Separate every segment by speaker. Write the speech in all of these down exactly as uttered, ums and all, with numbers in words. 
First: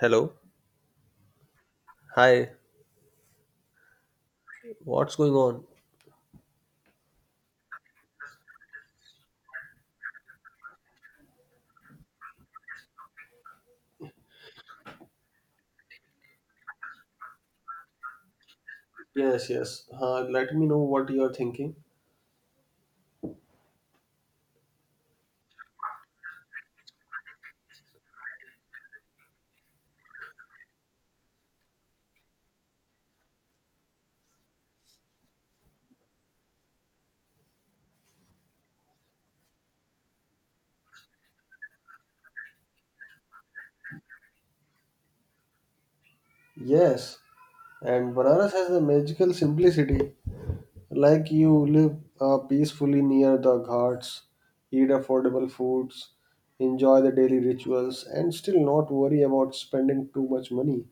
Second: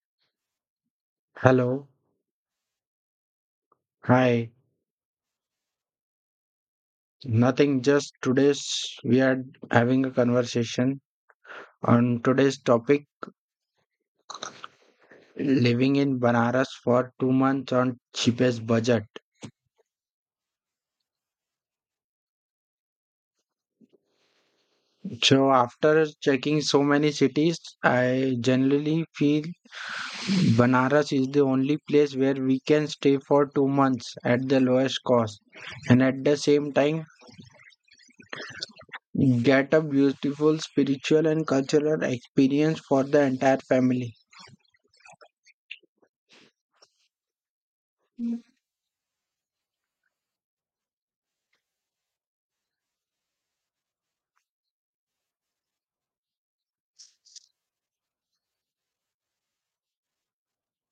Speaker 1: Hello.
Speaker 2: Hello.
Speaker 1: Hi.
Speaker 2: Hi.
Speaker 1: What's going on?
Speaker 2: Nothing, just today's we are having a conversation on today's topic living in Banaras for two months on cheapest budget.
Speaker 1: Yes, yes. Uh, let me know what you are thinking.
Speaker 2: So after checking so many cities, I generally feel Banaras is the only place where we can stay for two months at the lowest cost and at the same time get a beautiful spiritual and cultural experience for the entire family.
Speaker 1: Yes, and Banaras has a magical simplicity. Like you live uh, peacefully near the ghats, eat affordable foods, enjoy the daily rituals, and still not worry about spending too much money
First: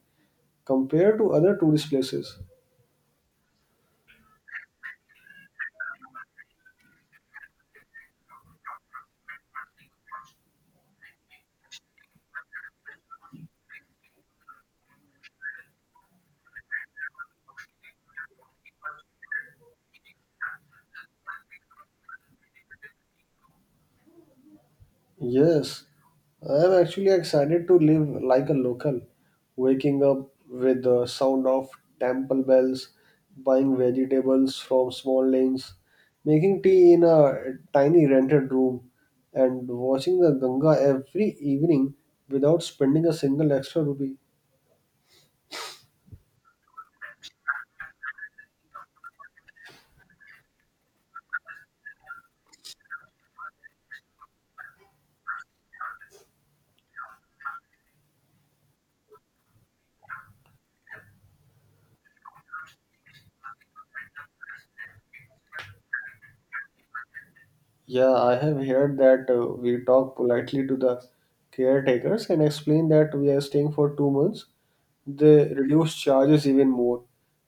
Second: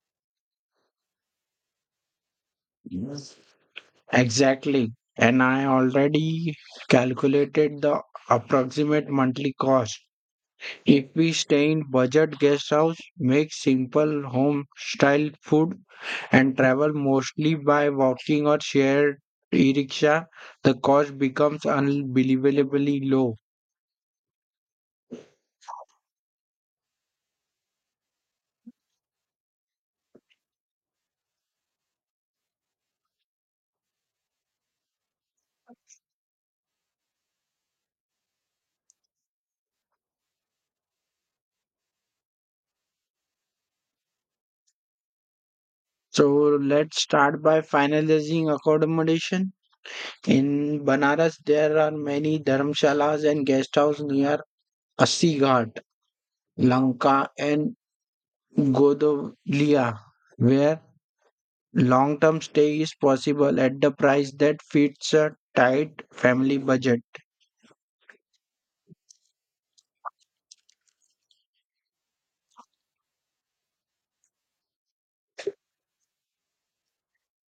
Speaker 1: compared to other tourist places.
Speaker 2: Exactly. And I already calculated the approximate monthly cost. If we stay in budget guest house, make simple home style food and travel mostly by walking or shared e-rickshaw, the cost becomes unbelievably low.
Speaker 1: Yes, I'm actually excited to live like a local, waking up with the sound of temple bells, buying vegetables from small lanes, making tea in a tiny rented room, and watching the Ganga every evening without spending a single extra rupee.
Speaker 2: So let's start by finalizing accommodation. In Banaras, there are many dharmshalas and guest houses near Assi Ghat, Lanka, and Godolia, where long term stay is possible at the price that fits a tight family budget.
Speaker 1: Yeah, I have heard that uh, we talk politely to the caretakers and explain that we are staying for two months. They reduce charges even more,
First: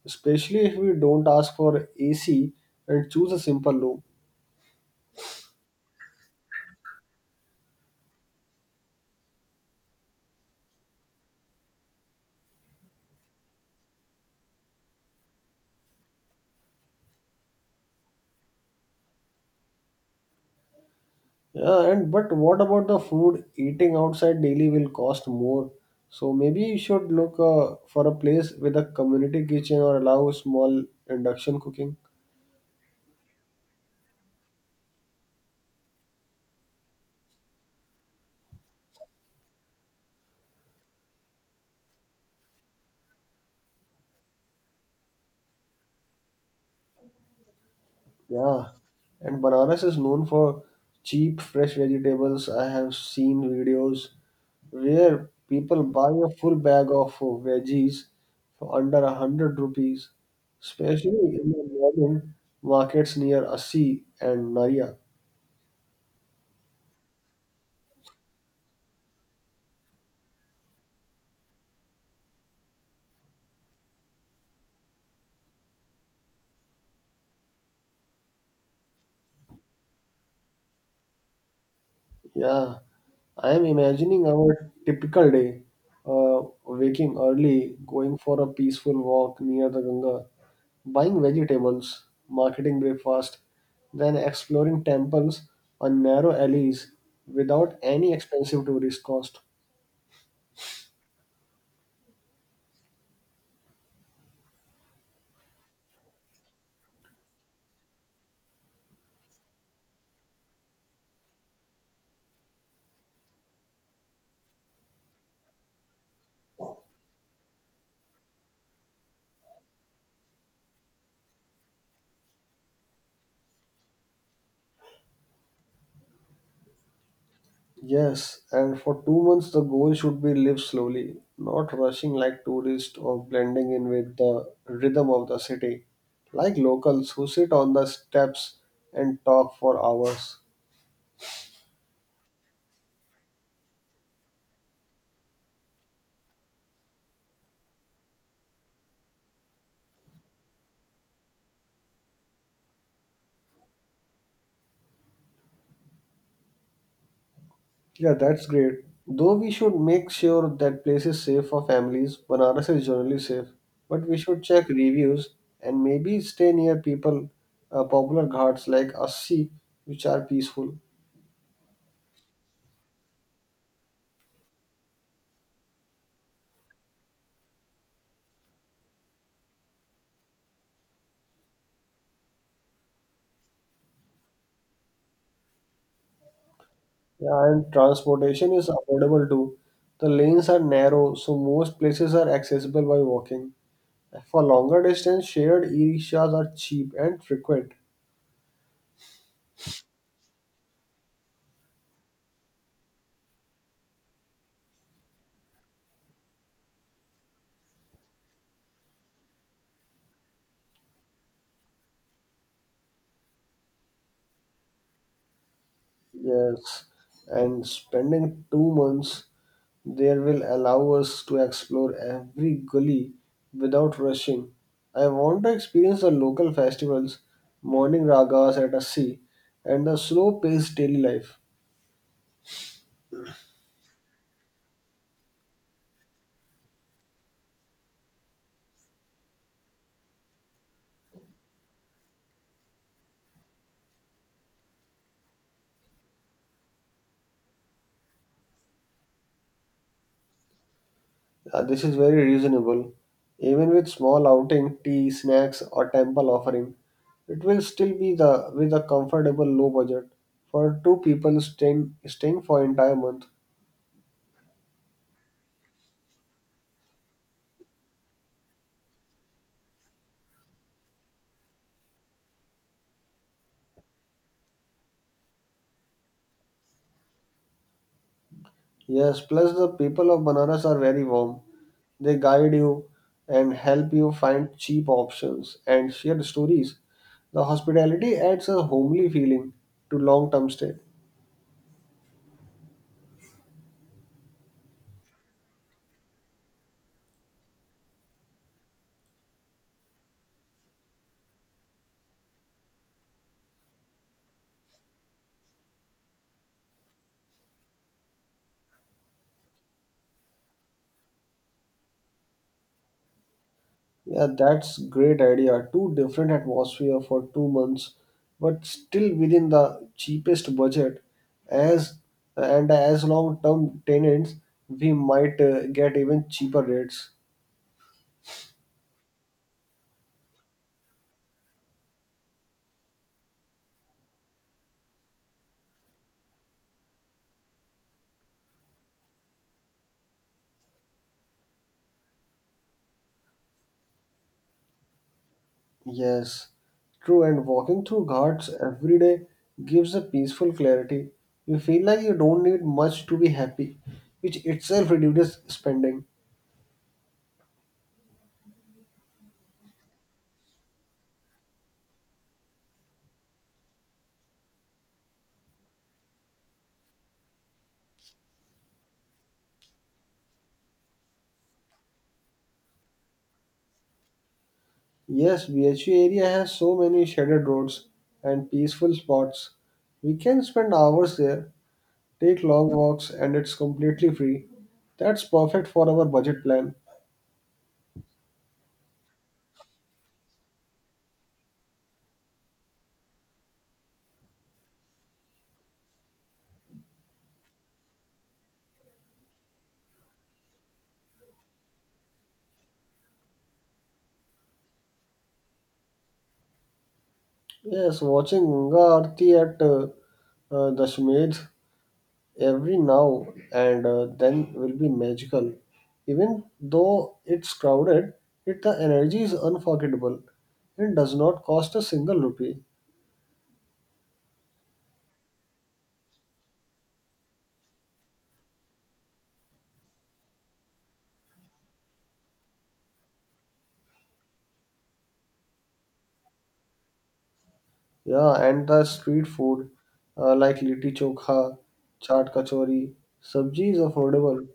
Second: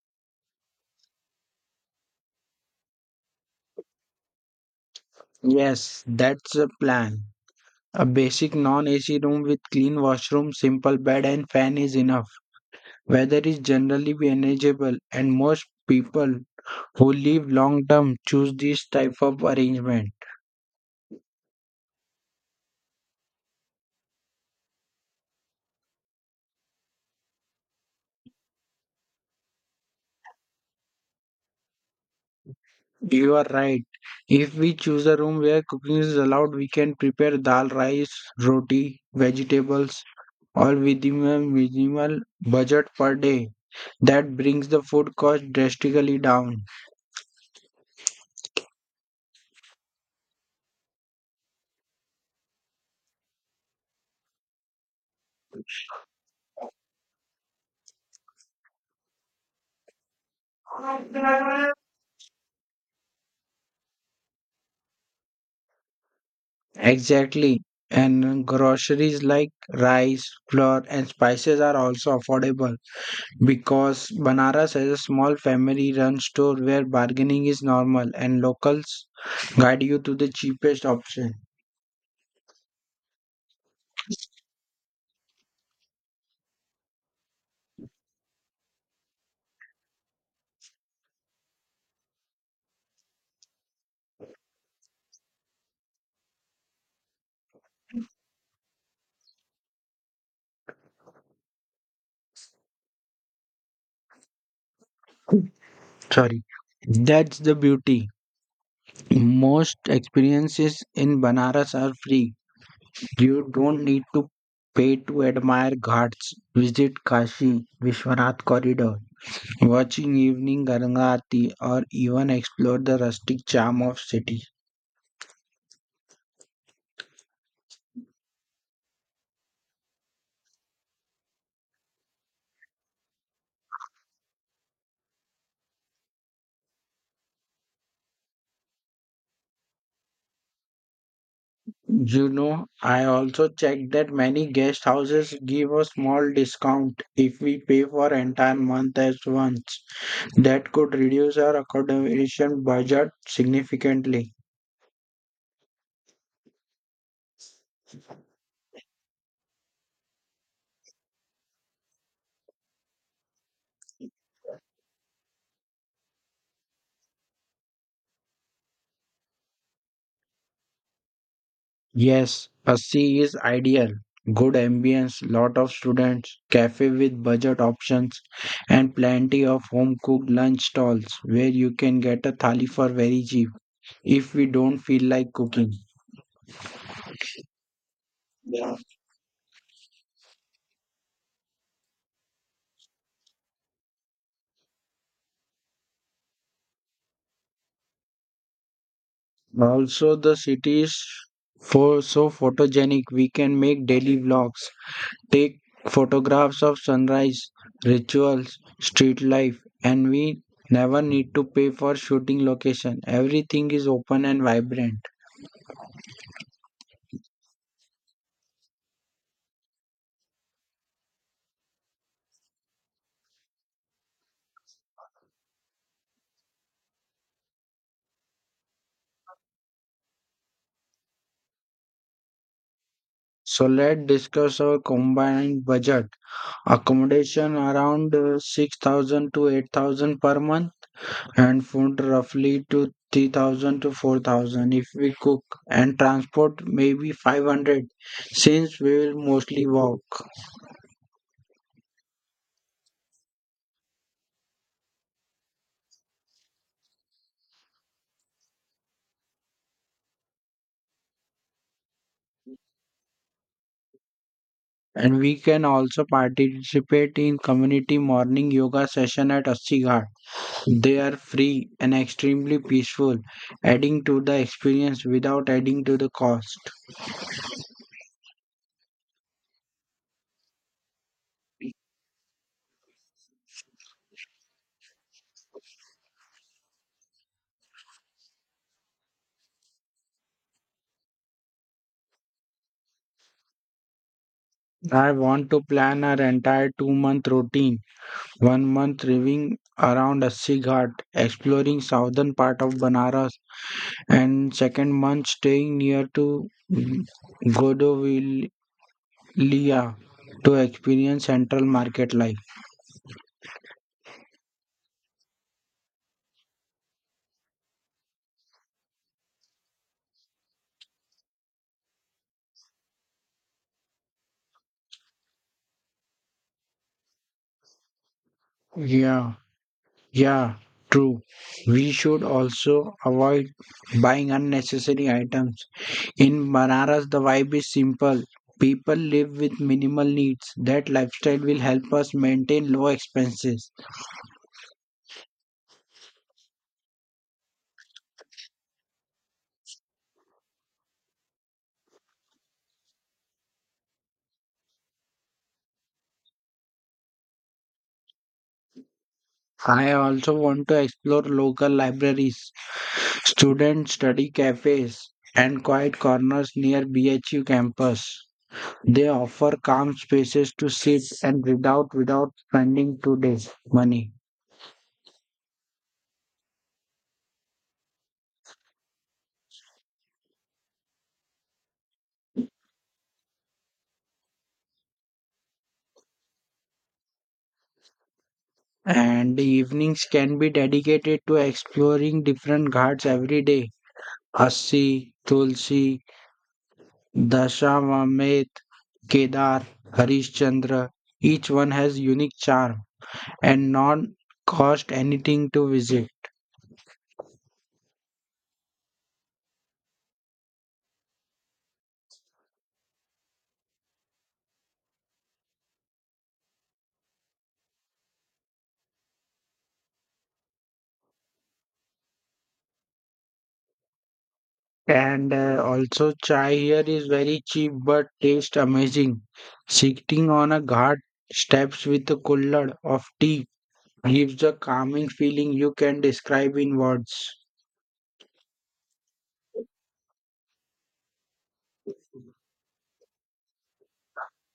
Speaker 1: especially if we don't ask for A C and choose a simple room.
Speaker 2: Yes, that's the plan. A basic non A C room with clean washroom, simple bed, and fan is enough. Weather is generally manageable, and most people who live long term choose this type of arrangement.
Speaker 1: Yeah, and but what about the food? Eating outside daily will cost more. So maybe you should look uh, for a place with a community kitchen or allow small induction cooking.
Speaker 2: You are right. If we choose a room where cooking is allowed, we can prepare dal, rice, roti, vegetables, or within a minimal budget per day. That brings the food cost drastically down.
Speaker 1: Yeah, and Banaras is known for cheap fresh vegetables. I have seen videos where people buy a full bag of uh, veggies for under a hundred rupees, especially in the morning markets near Assi and Naria.
Speaker 2: Exactly. And groceries like rice, flour, and spices are also affordable because Banaras has a small family run store where bargaining is normal and locals guide you to the cheapest option.
Speaker 1: Yeah, I am imagining our typical day, uh, waking early, going for a peaceful walk near the Ganga, buying vegetables, marketing breakfast, then exploring temples on narrow alleys without any expensive tourist cost.
Speaker 2: Sorry. That's the beauty. Most experiences in Banaras are free. You don't need to pay to admire ghats. Visit Kashi Vishwanath Corridor, watching evening Ganga Aarti, or even explore the rustic charm of city.
Speaker 1: Yes, and for two months the goal should be live slowly, not rushing like tourists or blending in with the rhythm of the city, like locals who sit on the steps and talk for hours.
Speaker 2: You know, I also checked that many guest houses give a small discount if we pay for entire month at once. That could reduce our accommodation budget significantly.
Speaker 1: Yeah, that's great. Though we should make sure that place is safe for families, Banaras is generally safe, but we should check reviews and maybe stay near people, uh, popular ghats like Assi, which are peaceful.
Speaker 2: Yes, a C is ideal. Good ambience, lot of students, cafe with budget options, and plenty of home cooked lunch stalls where you can get a thali for very cheap if we don't feel like cooking.
Speaker 1: Yeah, and transportation is
Speaker 2: Yeah.
Speaker 1: affordable too. The lanes are narrow, so most places are accessible by walking. For longer distance, shared e-rickshaws are cheap and frequent.
Speaker 2: Also, the city is for so photogenic we can make daily vlogs, take photographs of sunrise, rituals, street life, and we never need to pay for shooting location. Everything is open and vibrant.
Speaker 1: Yes, and spending two months there will allow us to explore every gully without rushing. I want to experience the local festivals, morning ragas at a sea, and the slow-paced daily life.
Speaker 2: So let's discuss our combined budget. Accommodation around uh, six thousand to eight thousand per month and food roughly to three thousand to four thousand if we cook and transport maybe five hundred since we will mostly walk.
Speaker 1: Uh, this is very reasonable. Even with small outing, tea, snacks, or temple offering, it will still be the with a comfortable low budget for two people staying staying for entire month.
Speaker 2: And we can also participate in community morning yoga session at Assi Ghat. They are free and extremely peaceful, adding to the experience without adding to the cost.
Speaker 1: Yes, plus the people of Banaras are very warm. They guide you and help you find cheap options and share stories. The hospitality adds a homely feeling to long-term stay.
Speaker 2: I want to plan our entire two month routine. One month living around Assi Ghat, exploring southern part of Banaras, and second month staying near to Godovilia to experience central market life.
Speaker 1: Yeah, that's great idea. Two different atmosphere for two months, but still within the cheapest budget. As and as long-term tenants, we might uh, get even cheaper rates.
Speaker 2: Yeah, yeah, true. We should also avoid buying unnecessary items. In Banaras, the vibe is simple. People live with minimal needs. That lifestyle will help us maintain low expenses.
Speaker 1: Yes, true. And walking through Ghats every day gives a peaceful clarity. You feel like you don't need much to be happy, which itself reduces spending.
Speaker 2: I also want to explore local libraries, student study cafes, and quiet corners near B H U campus. They offer calm spaces to sit and read out without spending two days money.
Speaker 1: Yes, B H U area has so many shaded roads and peaceful spots. We can spend hours there, take long walks, and it's completely free. That's perfect for our budget plan.
Speaker 2: And the evenings can be dedicated to exploring different ghats every day. Assi, Tulsi, Dashawamedh, Kedar, Harishchandra, each one has unique charm and non cost anything to visit.
Speaker 1: Yes, watching Ganga Aarti at uh, uh, Dashmed every now and uh, then will be magical. Even though it's crowded, it the energy is unforgettable and does not cost a single rupee.
Speaker 2: And uh, also chai here is very cheap but tastes amazing. Sitting on a ghat steps with a kullad of tea gives a calming feeling you can describe in words.
Speaker 1: Yeah, and the street food uh, like litti chokha, chaat kachori, sabji is affordable.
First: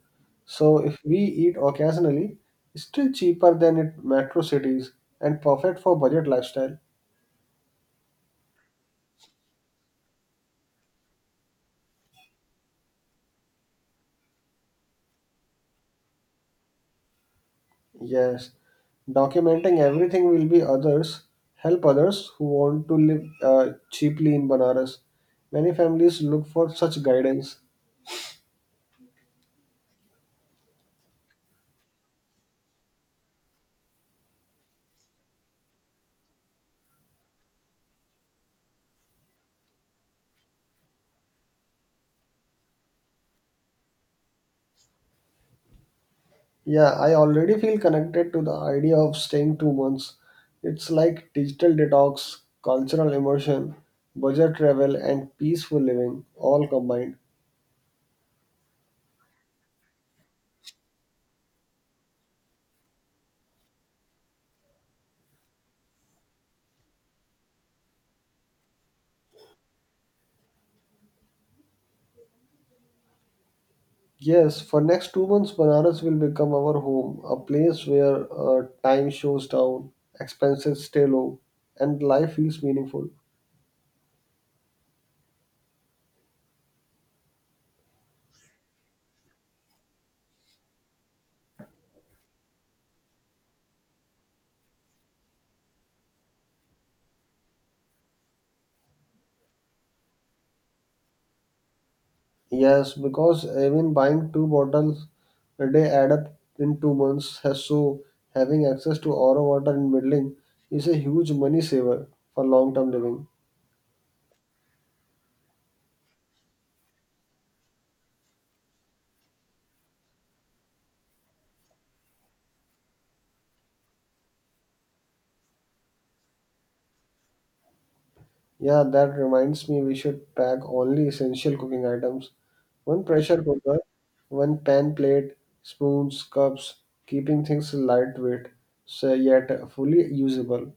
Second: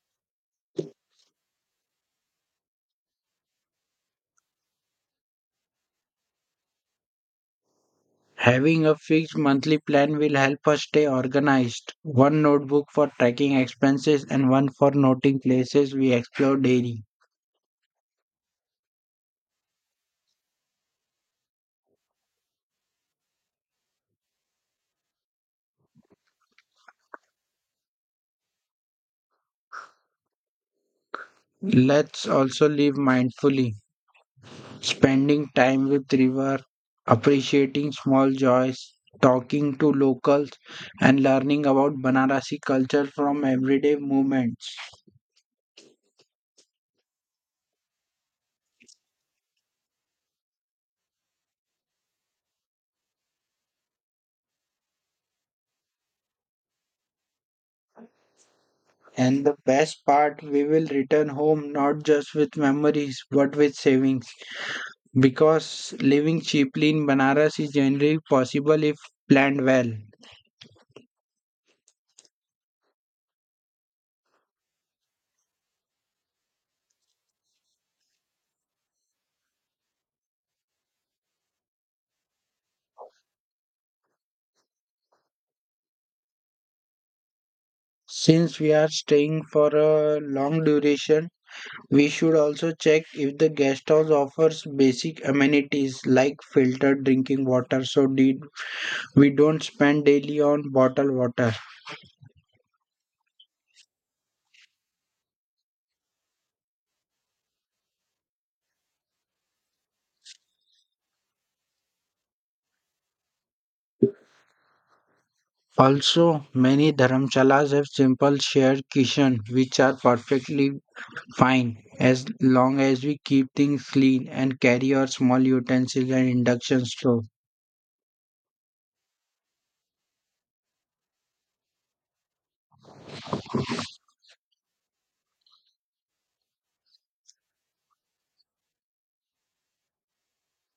Speaker 1: So if we eat occasionally, it's still cheaper than in metro cities and perfect for budget lifestyle.
Speaker 2: Having a fixed monthly plan will help us stay organized. One notebook for tracking expenses and one for noting places we explore daily.
Speaker 1: Yes, documenting everything will be others help others who want to live uh, cheaply in Banaras. Many families look for such guidance.
Speaker 2: Let's also live mindfully, spending time with river, appreciating small joys, talking to locals and learning about Banarasi culture from everyday movements.
Speaker 1: Yeah, I already feel connected to the idea of staying two months. It's like digital detox, cultural immersion, budget travel, and peaceful living all combined.
Speaker 2: And the best part, we will return home not just with memories but with savings because living cheaply in Banaras is generally possible if planned well.
Speaker 1: Yes, for next two months, Banaras will become our home, a place where uh, time shows down, expenses stay low, and life feels meaningful.
Speaker 2: Since we are staying for a long duration, we should also check if the guest house offers basic amenities like filtered drinking water so de- we don't spend daily on bottled water.
Speaker 1: Yes, because even buying two bottles a day add up in two months. Has So having access to our water in building is a huge money saver for long-term living.
Speaker 2: Also, many dharamshalas have simple shared kitchen which are perfectly fine as long as we keep things clean and carry our small utensils and induction stove.
Speaker 1: Yeah, that reminds me we should pack only essential cooking items. One pressure cooker, one pan plate, spoons, cups, keeping things lightweight, so yet fully usable.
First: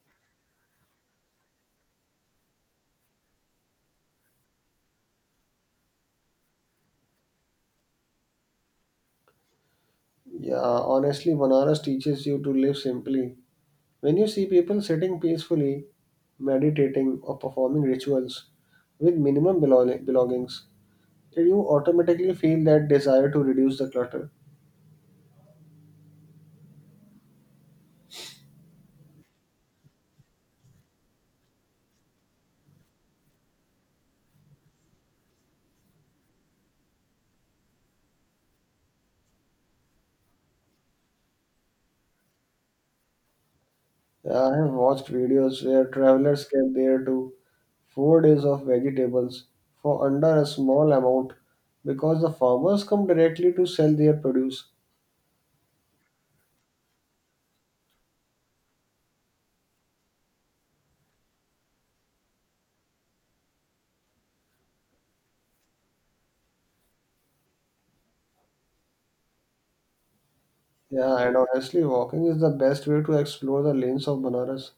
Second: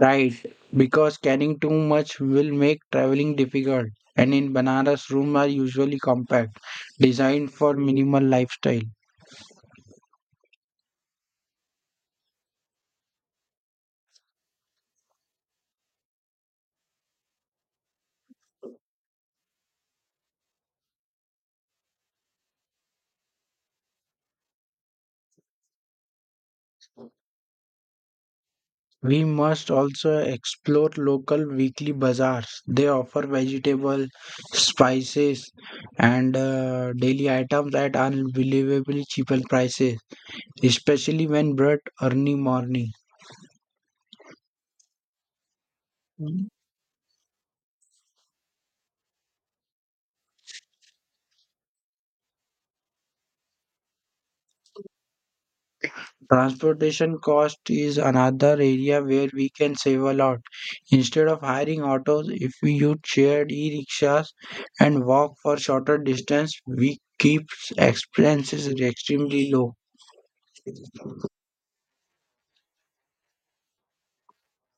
Speaker 2: Right, because carrying too much will make traveling difficult and in Banaras rooms are usually compact, designed for minimal lifestyle.
Speaker 1: Yeah, honestly, Banaras teaches you to live simply. When you see people sitting peacefully, meditating, or performing rituals with minimum belong- belongings, you automatically feel that desire to reduce the clutter.
Speaker 2: We must also explore local weekly bazaars. They offer vegetable, spices, and uh, daily items at unbelievably cheaper prices, especially when brought early morning.
Speaker 1: Yeah, I have watched videos where travelers get there to four days of vegetables for under a small amount because the farmers come directly to sell their produce.
Speaker 2: Transportation cost is another area where we can save a lot. Instead of hiring autos, if we use shared e-rickshaws and walk for shorter distance, we keep expenses extremely low.
Speaker 1: Yeah, and honestly, walking is the best way to explore the lanes of Banaras.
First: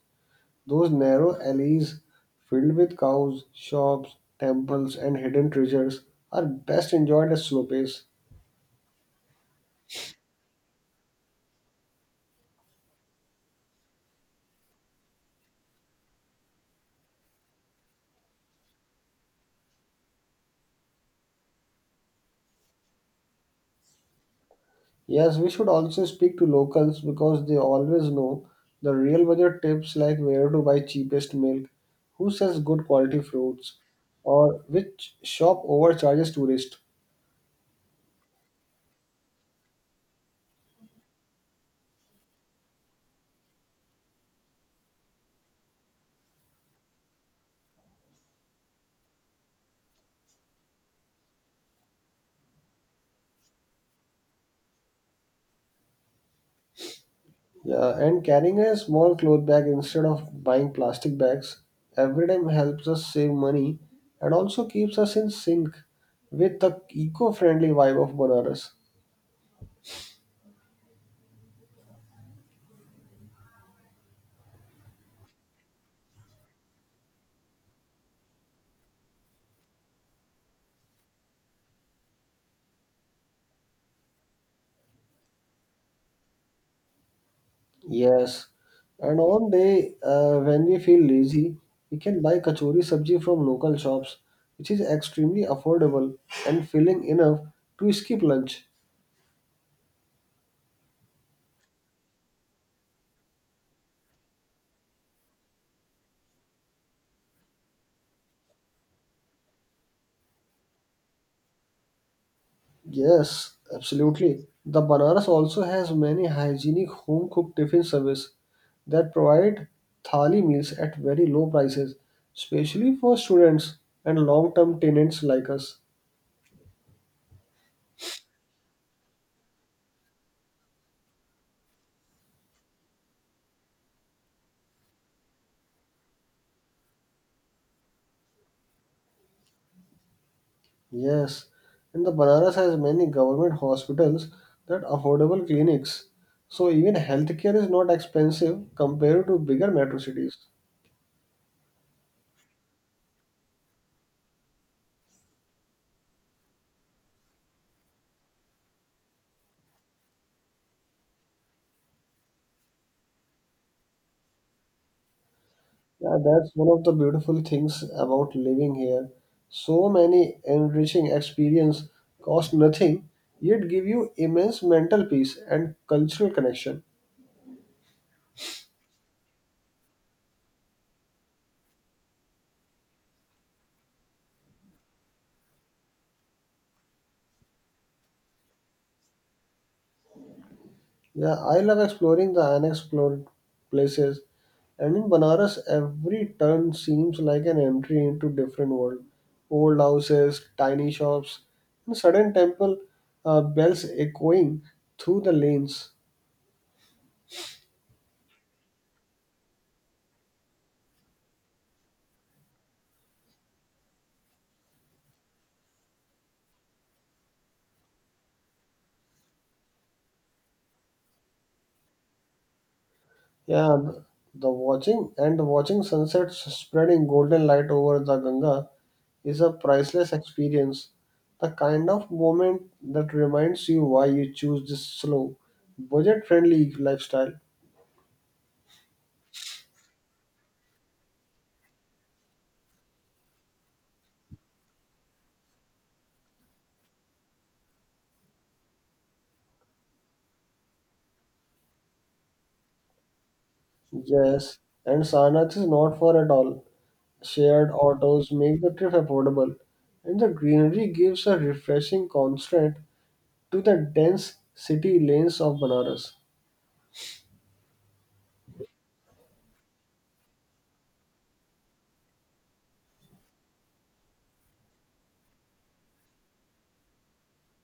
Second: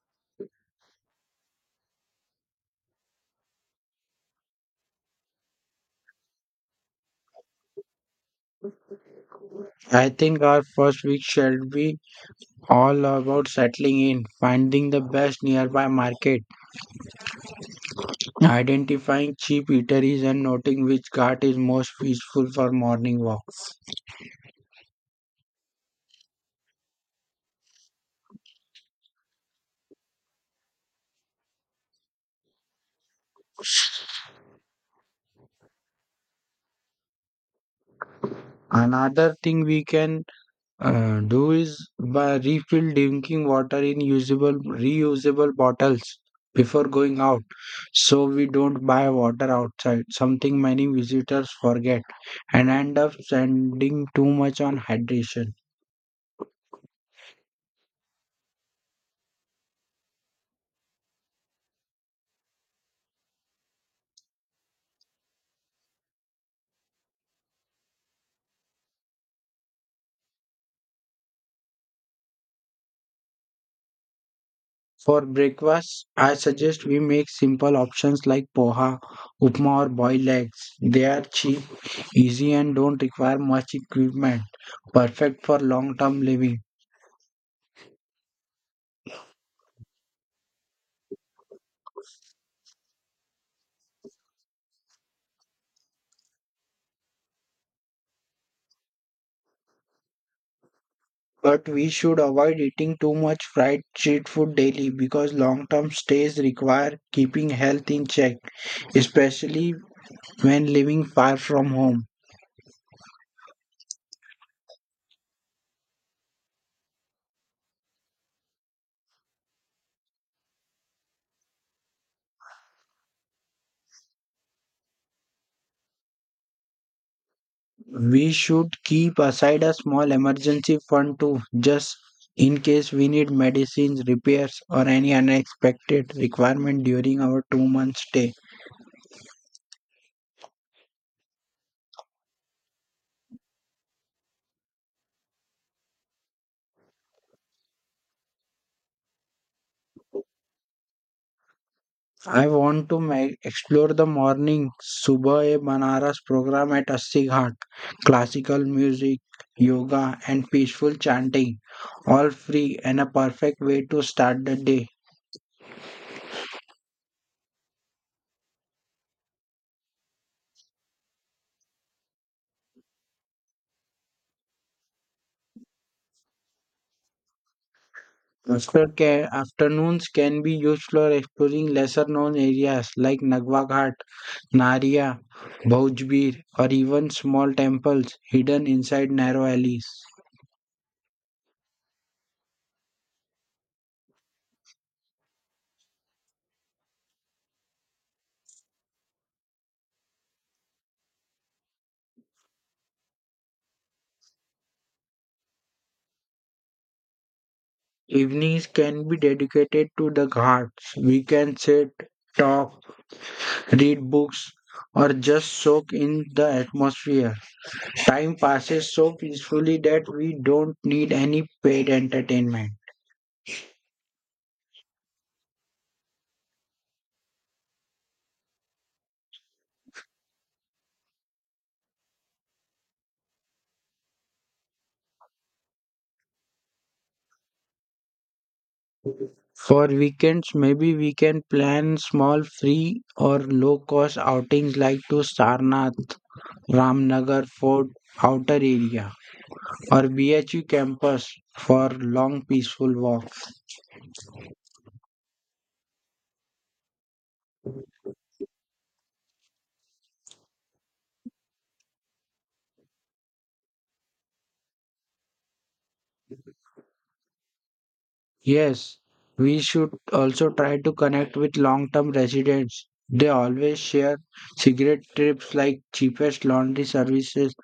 Speaker 1: Those narrow alleys filled with cows, shops, temples, and hidden treasures are best enjoyed at slow pace.
Speaker 2: I think our first week should be all about settling in, finding the best nearby market, identifying cheap eateries, and noting which cart is most peaceful for morning walk.
Speaker 1: Yes, we should also speak to locals because they always know the real budget tips like where to buy cheapest milk, who sells good quality fruits, or which shop overcharges tourists.
Speaker 2: Another thing we can uh, do is by refill drinking water in usable, reusable bottles before going out, so we don't buy water outside. Something many visitors forget and end up spending too much on hydration.
Speaker 1: Yeah, and carrying a small cloth bag instead of buying plastic bags every time helps us save money and also keeps us in sync with the eco-friendly vibe of Banaras.
Speaker 2: For breakfast, I suggest we make simple options like poha, upma, or boiled eggs. They are cheap, easy, and don't require much equipment. Perfect for long term living.
Speaker 1: Yes, and on day uh, when we feel lazy, we can buy kachori sabji from local shops, which is extremely affordable and filling enough to skip lunch.
Speaker 2: But we should avoid eating too much fried street food daily because long term stays require keeping health in check, especially when living far from home.
Speaker 1: Yes, absolutely. The Banaras also has many hygienic home cooked tiffin service that provide thali meals at very low prices, especially for students and long term tenants like us.
Speaker 2: We should keep aside a small emergency fund too, just in case we need medicines, repairs, or any unexpected requirement during our two month stay.
Speaker 1: Yes, and the Banaras has many government hospitals that affordable clinics. So even healthcare is not expensive compared to bigger metro cities.
Speaker 2: I want to ma- explore the morning Subah e Banaras program at Assi Ghat, classical music, yoga, and peaceful chanting, all free and a perfect way to start the day.
Speaker 1: Yeah, that's one of the beautiful things about living here. So many enriching experience cost nothing, yet give you immense mental peace and cultural connection.
Speaker 2: After ca- afternoons can be used for exploring lesser known areas like Nagwa Ghat Narya, Bhojbir, or even small temples hidden inside narrow alleys.
Speaker 1: Yeah, I love exploring the unexplored places, and in Banaras, every turn seems like an entry into different world. Old houses, tiny shops, and sudden temple uh, bells echoing through the lanes.
Speaker 2: Evenings can be dedicated to the ghats. We can sit, talk, read books, or just soak in the atmosphere. Time passes so peacefully that we don't need any paid entertainment.
Speaker 1: Yeah, the the watching and the watching sunsets spreading golden light over the Ganga is a priceless experience. The kind of moment that reminds you why you choose this slow, budget friendly lifestyle.
Speaker 2: For weekends, maybe we can plan small free or low cost outings like to Sarnath, Ramnagar Fort, outer area, or B H U campus for long peaceful walks.
Speaker 1: Yes, and Sarnath is not for at all. Shared autos make the trip affordable, and the greenery gives a refreshing contrast to the dense city lanes of Banaras.
Speaker 2: Yes, we should also try to connect with long term residents. They always share cigarette trips like cheapest laundry services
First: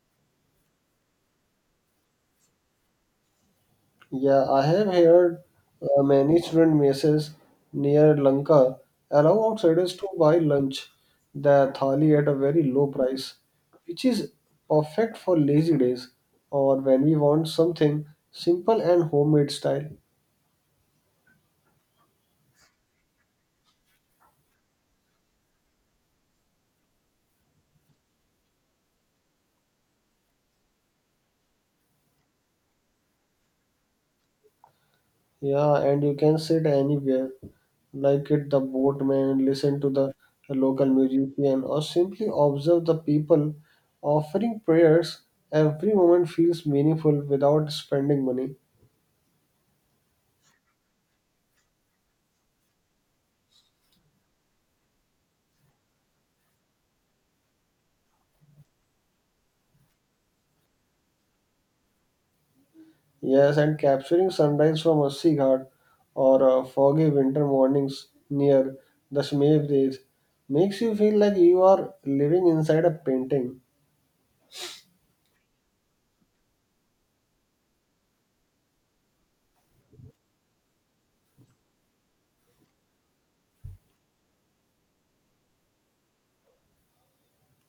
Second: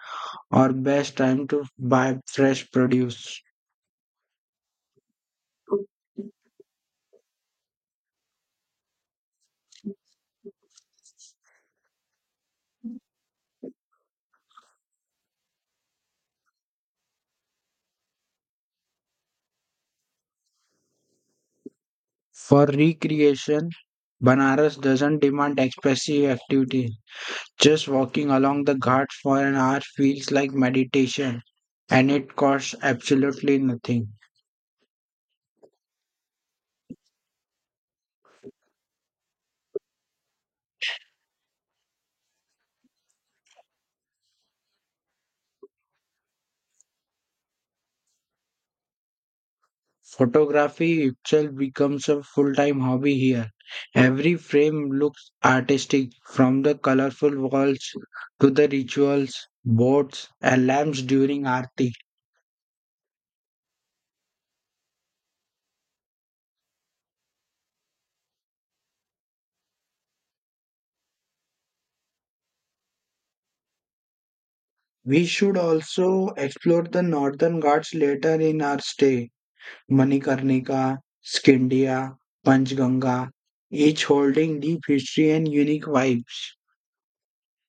Speaker 2: or best time to buy fresh produce.
Speaker 1: Yeah, I have heard uh, many student messes near Lanka allow outsiders to buy lunch, the thali at a very low price, which is perfect for lazy days or when we want something simple and homemade style.
Speaker 2: For recreation, Banaras doesn't demand expensive activity. Just walking along the ghats for an hour feels like meditation and it costs absolutely nothing.
Speaker 1: Yeah, and you can sit anywhere, like at the boatman, listen to the local musician, or simply observe the people offering prayers. Every moment feels meaningful without spending money.
Speaker 2: Photography itself becomes a full-time hobby here. Every frame looks artistic, from the colorful walls to the rituals, boats, and lamps during Aarti.
Speaker 1: Yes, and capturing sunrise from a sea ghat or uh, foggy winter mornings near the Shmev Reef makes you feel like you are living inside a painting.
Speaker 2: We should also explore the northern ghats later in our stay. Manikarnika, Skindia, Panchganga, each holding deep history and unique vibes.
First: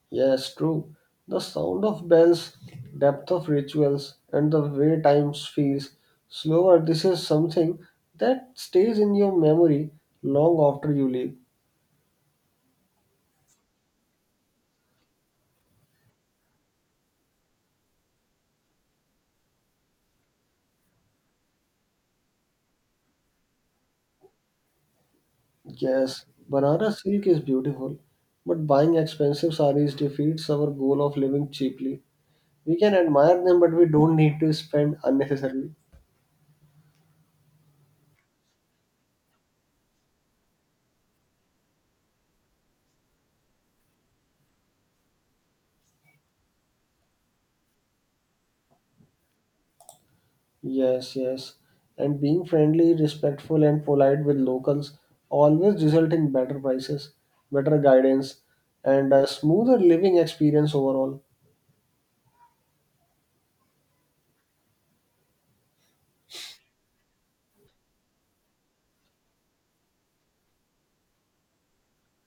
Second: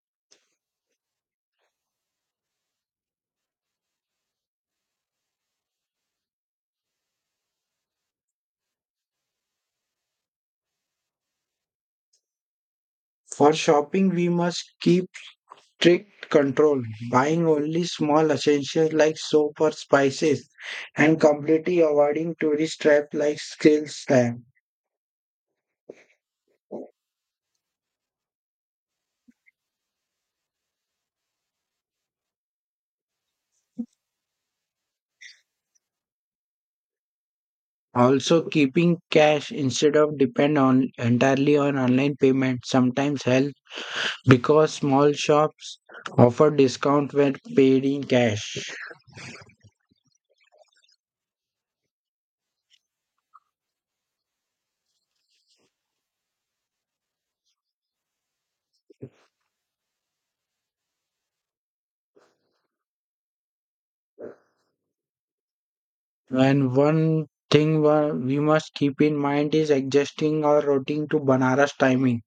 Speaker 1: Yes, true. The sound of bells, depth of rituals, and the way time feels slower. This is something that stays in your memory long after you leave.
Speaker 2: For shopping, we must keep strict control, buying only small essentials like soap or spices, and completely avoiding tourist traps like sales stamp.
Speaker 1: Yes, Banaras silk is beautiful, but buying expensive saris defeats our goal of living cheaply. We can admire them but we don't need to spend unnecessarily.
Speaker 2: Also, keeping cash instead of depend on entirely on online payment sometimes helps because small shops offer discount when paid in cash.
Speaker 1: Yes, yes, and being friendly respectful and polite with locals always result in better prices, better guidance, and a smoother living experience overall.
Speaker 2: And one thing wa- we must keep in mind is adjusting our routine to Banaras timing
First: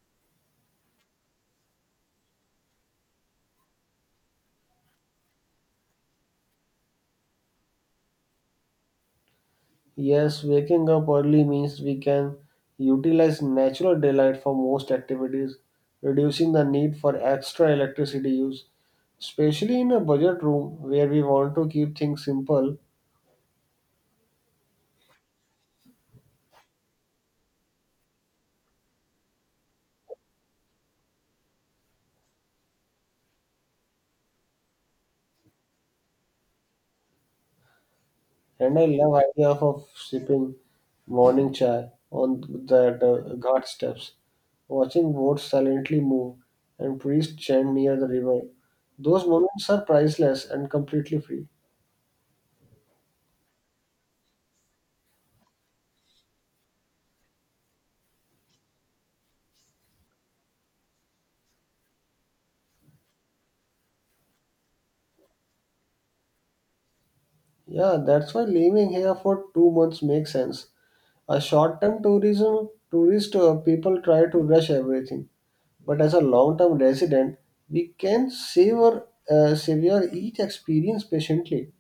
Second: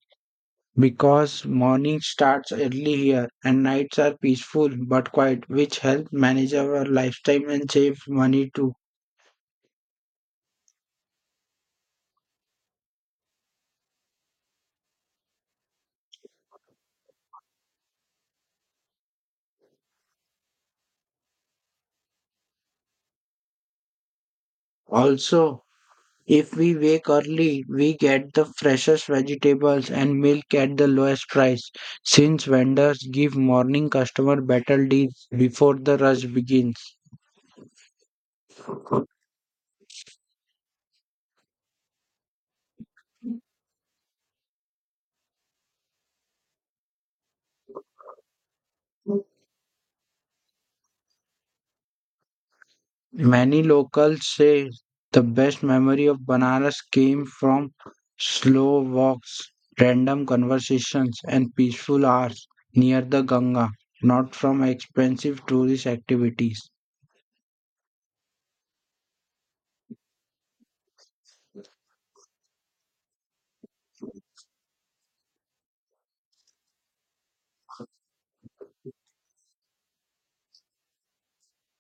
Speaker 2: because morning starts early here and nights are peaceful but quiet, which help manage our lifetime and save money too.
Speaker 1: Yes, waking up early means we can utilize natural daylight for most activities, reducing the need for extra electricity use, especially in a budget room where we want to keep things simple.
Speaker 2: Also, if we wake early, we get the freshest vegetables and milk at the lowest price, since vendors give morning customer better deals before the rush begins.
Speaker 1: And I love idea of, of sipping morning chai on that uh, ghat steps, watching boats silently move and priests chant near the river. Those moments are priceless and completely free.
Speaker 2: Many locals say the best memory of Banaras came from slow walks, random conversations, and peaceful hours near the Ganga, not from expensive tourist activities.
Speaker 1: Yeah, that's why living here for two months makes sense. A short-term tourism tourist uh, people try to rush everything, but as a long-term resident, we can savor uh, savor each experience patiently.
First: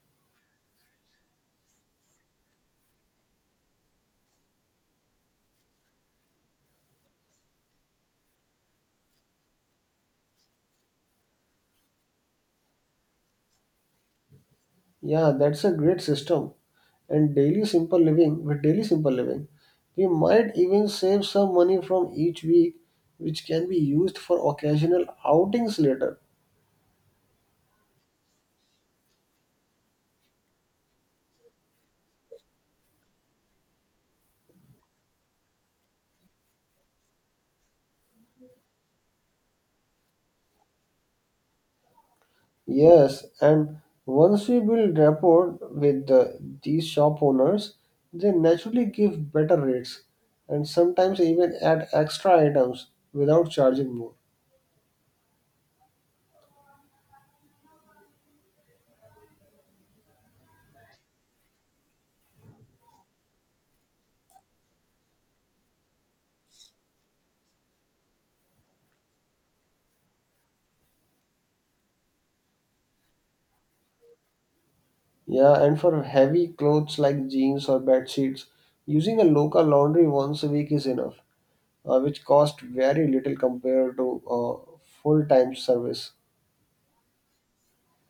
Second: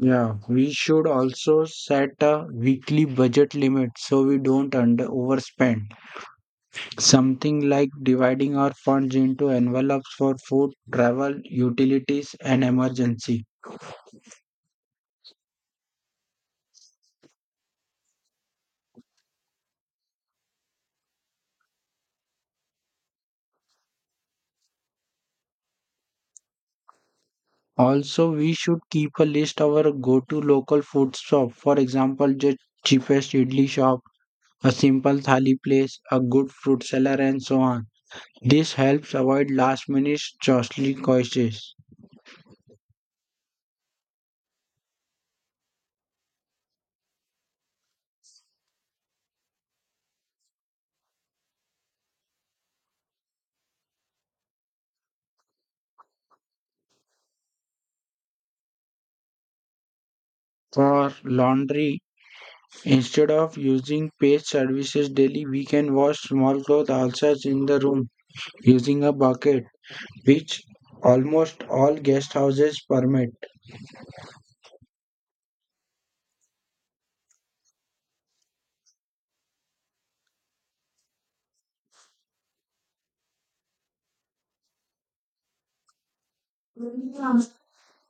Speaker 2: Yeah, we should also set a weekly budget limit so we don't under overspend. Something like dividing our funds into envelopes for food, travel, utilities, and emergency.
Speaker 1: Yeah, that's a great system. And daily simple living, with daily simple living, we might even save some money from each week, which can be used for occasional outings later.
Speaker 2: Also, we should keep a list of our go-to local food shop. For example, the cheapest idli shop, a simple thali place, a good fruit seller, and so on. This helps avoid last-minute costly choices.
Speaker 1: Yes, and once we build rapport with the, these shop owners, they naturally give better rates and sometimes even add extra items without charging more.
Speaker 2: For laundry, instead of using paid services daily, we can wash small clothes ourselves in the room using a bucket, which almost all guest houses permit.
Speaker 1: Yeah, and for heavy clothes like jeans or bed sheets, using a local laundry once a week is enough, uh, which cost very little compared to uh, full-time service.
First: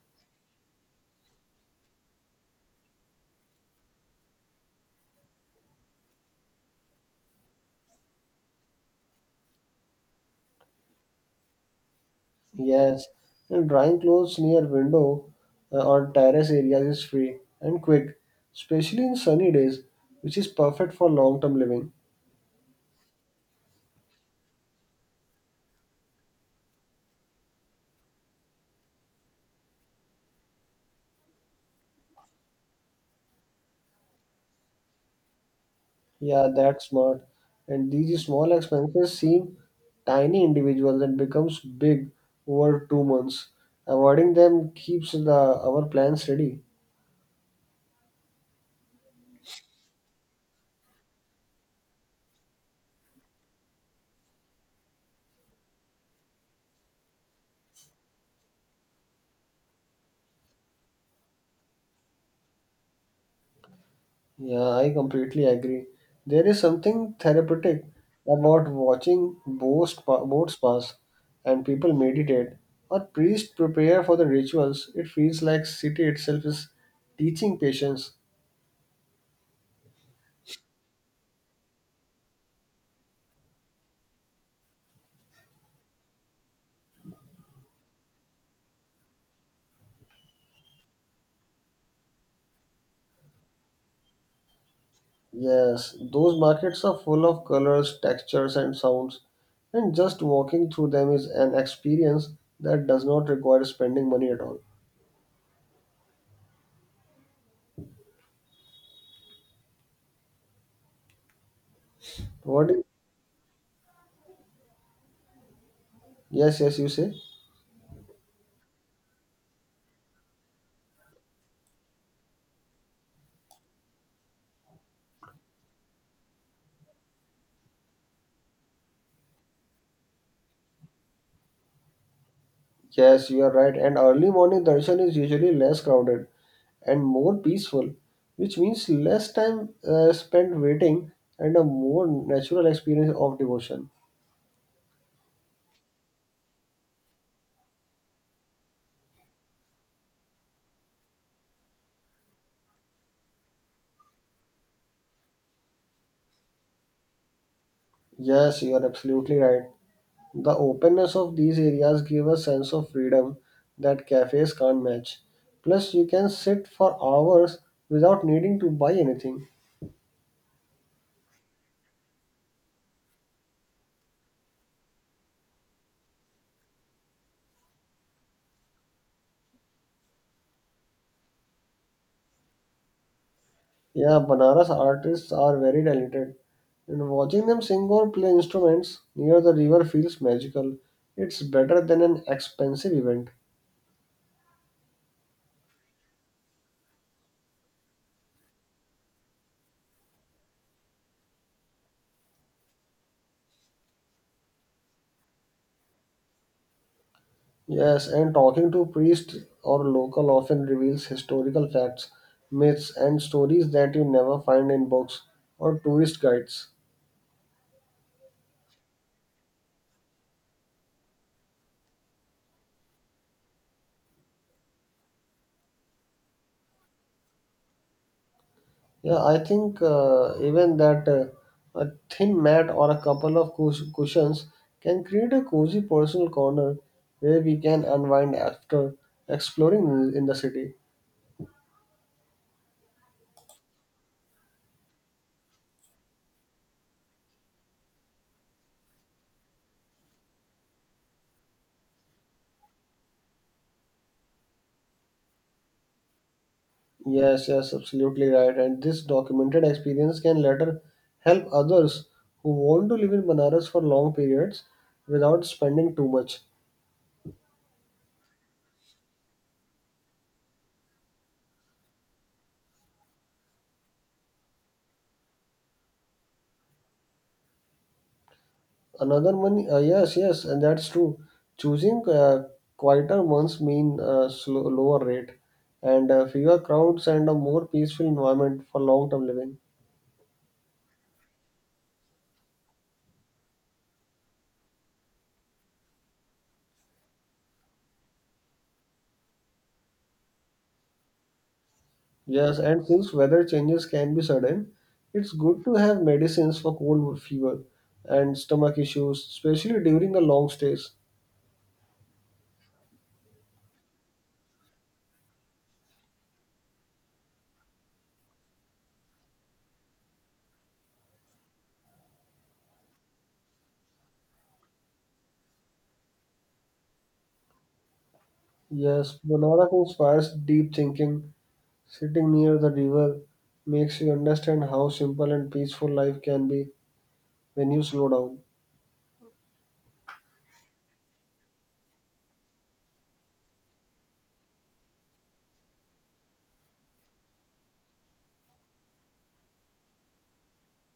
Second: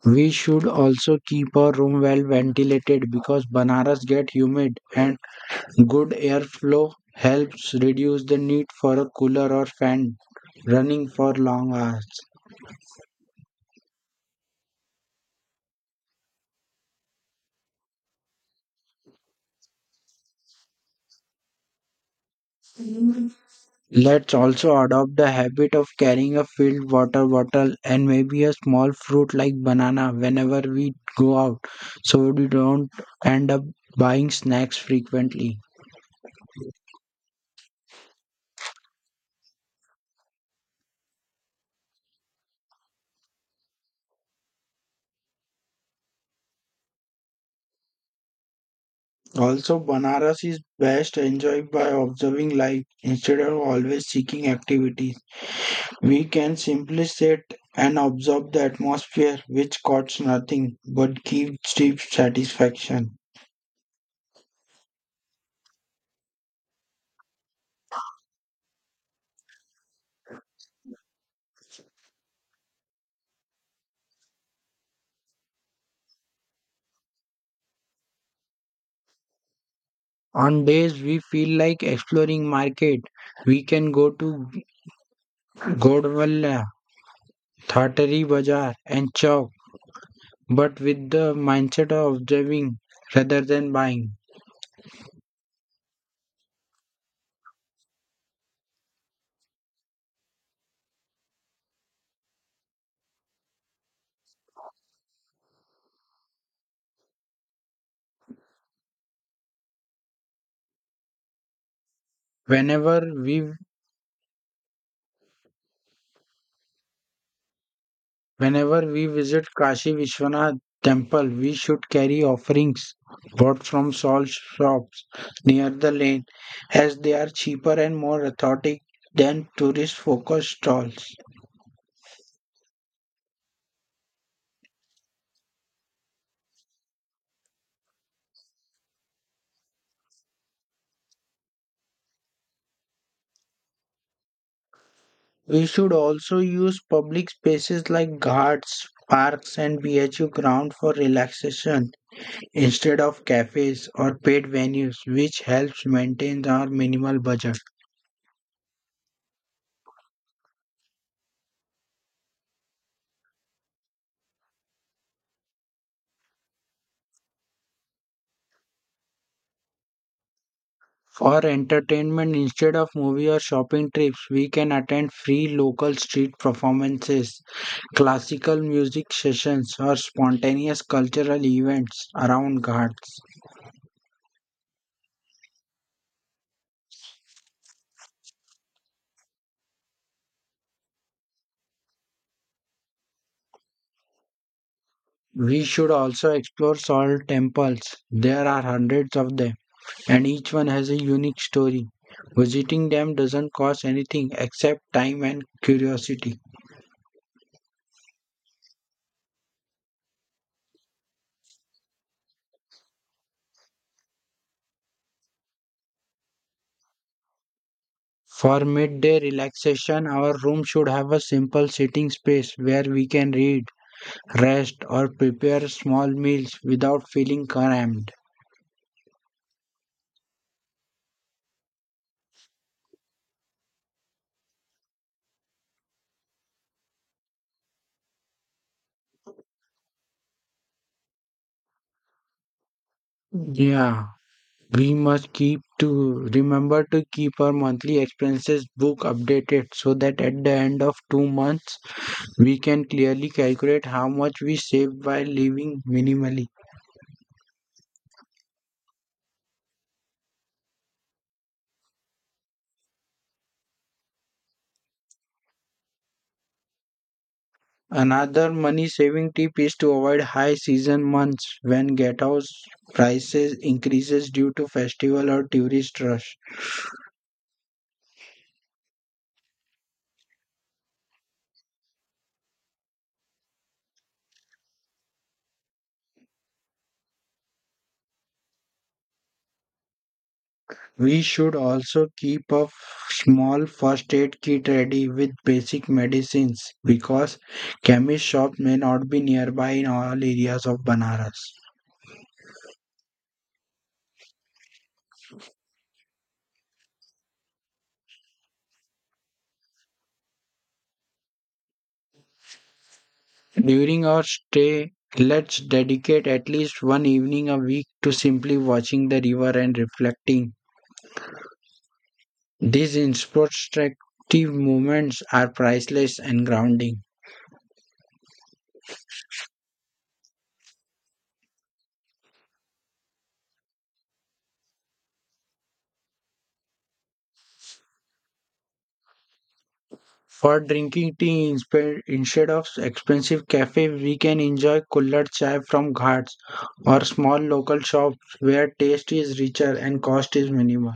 Speaker 2: We should also keep our room well ventilated because Banaras get humid and good airflow helps reduce the need for a cooler or fan running for long hours.
Speaker 1: Yes, and drying clothes near window uh, or terrace areas is free and quick, especially in sunny days, which is perfect for long-term living.
Speaker 2: Let's also adopt the habit of carrying a filled water bottle and maybe a small fruit like banana whenever we go out so we don't end up buying snacks frequently.
Speaker 1: Yeah, that's smart. And these small expenses seem tiny individuals and becomes big over two months. Avoiding them keeps the our plans ready.
Speaker 2: Also, Banaras is best enjoyed by observing life instead of always seeking activities. We can simply sit and observe the atmosphere, which costs nothing but gives deep satisfaction.
Speaker 1: Yeah, I completely agree. There is something therapeutic about watching boats, pa- boats pass and people meditate or priests prepare for the rituals. It feels like city itself is teaching patience.
Speaker 2: On days we feel like exploring market, we can go to Godwalla, Thatari Bazaar and Chowk, but with the mindset of observing rather than buying.
Speaker 1: Yes, those markets are full of colors, textures and sounds and just walking through them is an experience that does not require spending money at all. What? Do
Speaker 2: Whenever we
Speaker 1: Yes, yes, you say.
Speaker 2: Whenever we visit Kashi Vishwanath temple, we should carry offerings bought from stall shops near the lane as they are cheaper and more authentic than tourist focused stalls.
Speaker 1: Yes, you are right. And early morning darshan is usually less crowded and more peaceful, which means less time uh, spent waiting and a more natural experience of devotion.
Speaker 2: We should also use public spaces like ghats, parks, and B H U ground for relaxation instead of cafes or paid venues, which helps maintain our minimal budget.
Speaker 1: Yes, you are absolutely right. The openness of these areas give a sense of freedom that cafes can't match. Plus, you can sit for hours without needing to buy anything.
Speaker 2: For entertainment, instead of movie or shopping trips, we can attend free local street performances, classical music sessions, or spontaneous cultural events around Ghats.
Speaker 1: Yeah, Banaras artists are very talented, and watching them sing or play instruments near the river feels magical. It's better than an expensive event.
Speaker 2: We should also explore Salt temples. There are hundreds of them, and each one has a unique story. Visiting them doesn't cost anything except time and curiosity.
Speaker 1: Yes, and talking to priests or local often reveals historical facts, myths, and stories that you never find in books or tourist guides.
Speaker 2: For midday relaxation, our room should have a simple sitting space where we can read rest, or prepare small meals without feeling cramped.
Speaker 1: Yeah, I think uh, even that uh, a thin mat or a couple of cush- cushions can create a cozy personal corner where we can unwind after exploring in in the city.
Speaker 2: Yeah, we must keep to remember to keep our monthly expenses book updated so that at the end of two months we can clearly calculate how much we saved by living minimally.
Speaker 1: Yes, yes, absolutely right. And this documented experience can later help others who want to live in Banaras for long periods without spending too much.
Speaker 2: Another money saving tip is to avoid high season months when get house prices increases due to festival or tourist rush.
Speaker 1: Another money, uh, yes, yes, and that's true. Choosing uh, quieter ones mean uh, slow, lower rate and uh, fewer crowds and a more peaceful environment for long-term living.
Speaker 2: We should also keep a small first aid kit ready with basic medicines because chemist shop may not be nearby in all areas of Banaras.
Speaker 1: Yes, and since weather changes can be sudden, it's good to have medicines for cold fever and stomach issues, especially during the long stays.
Speaker 2: During our stay, let's dedicate at least one evening a week to simply watching the river and reflecting. These introspective moments are priceless and grounding.
Speaker 1: Yes, Banarak inspires deep thinking. Sitting near the river makes you understand how simple and peaceful life can be when you slow down.
Speaker 2: For drinking tea inspe- instead of expensive cafe, we can enjoy kullad chai from ghats or small local shops where taste is richer and cost is minimal.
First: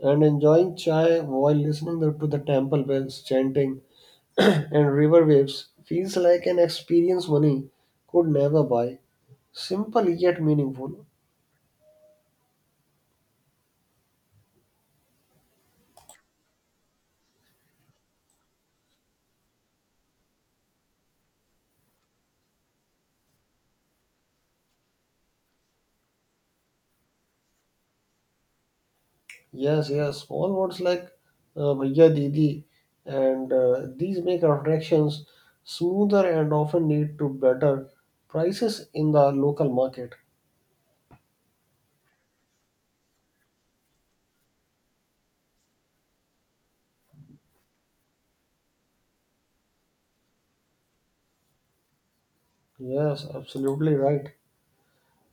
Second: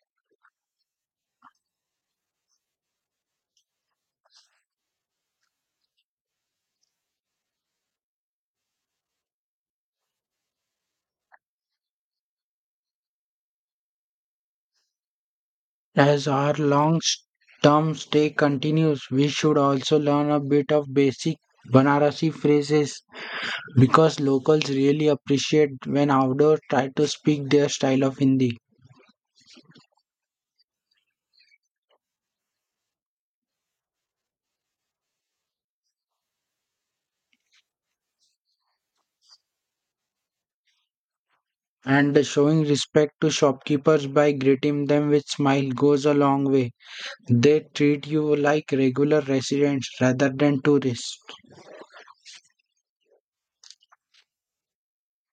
Speaker 1: And enjoying chai while listening to the temple bells chanting and river waves feels like an experience money could never buy. Simple yet meaningful.
Speaker 2: As our long-term stay continues, we should also learn a bit of basic Banarasi phrases because locals really appreciate when outdoors try to speak their style of Hindi.
Speaker 1: Yes, yes. Small words like uh, "Bhaiya Didi" and uh, these make transactions smoother and often lead to better prices in the local market.
Speaker 2: And showing respect to shopkeepers by greeting them with smile goes a long way. They treat you like regular residents rather than tourists.
Speaker 1: Yes, absolutely right.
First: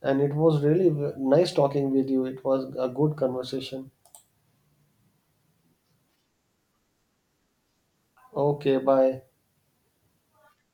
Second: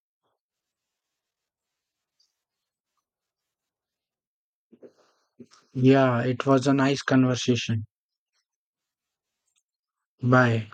Speaker 1: And it was really w- nice talking with you. It was a good conversation.
Speaker 2: Yeah, it was a nice conversation.
Speaker 1: Okay, bye.
Speaker 2: Bye.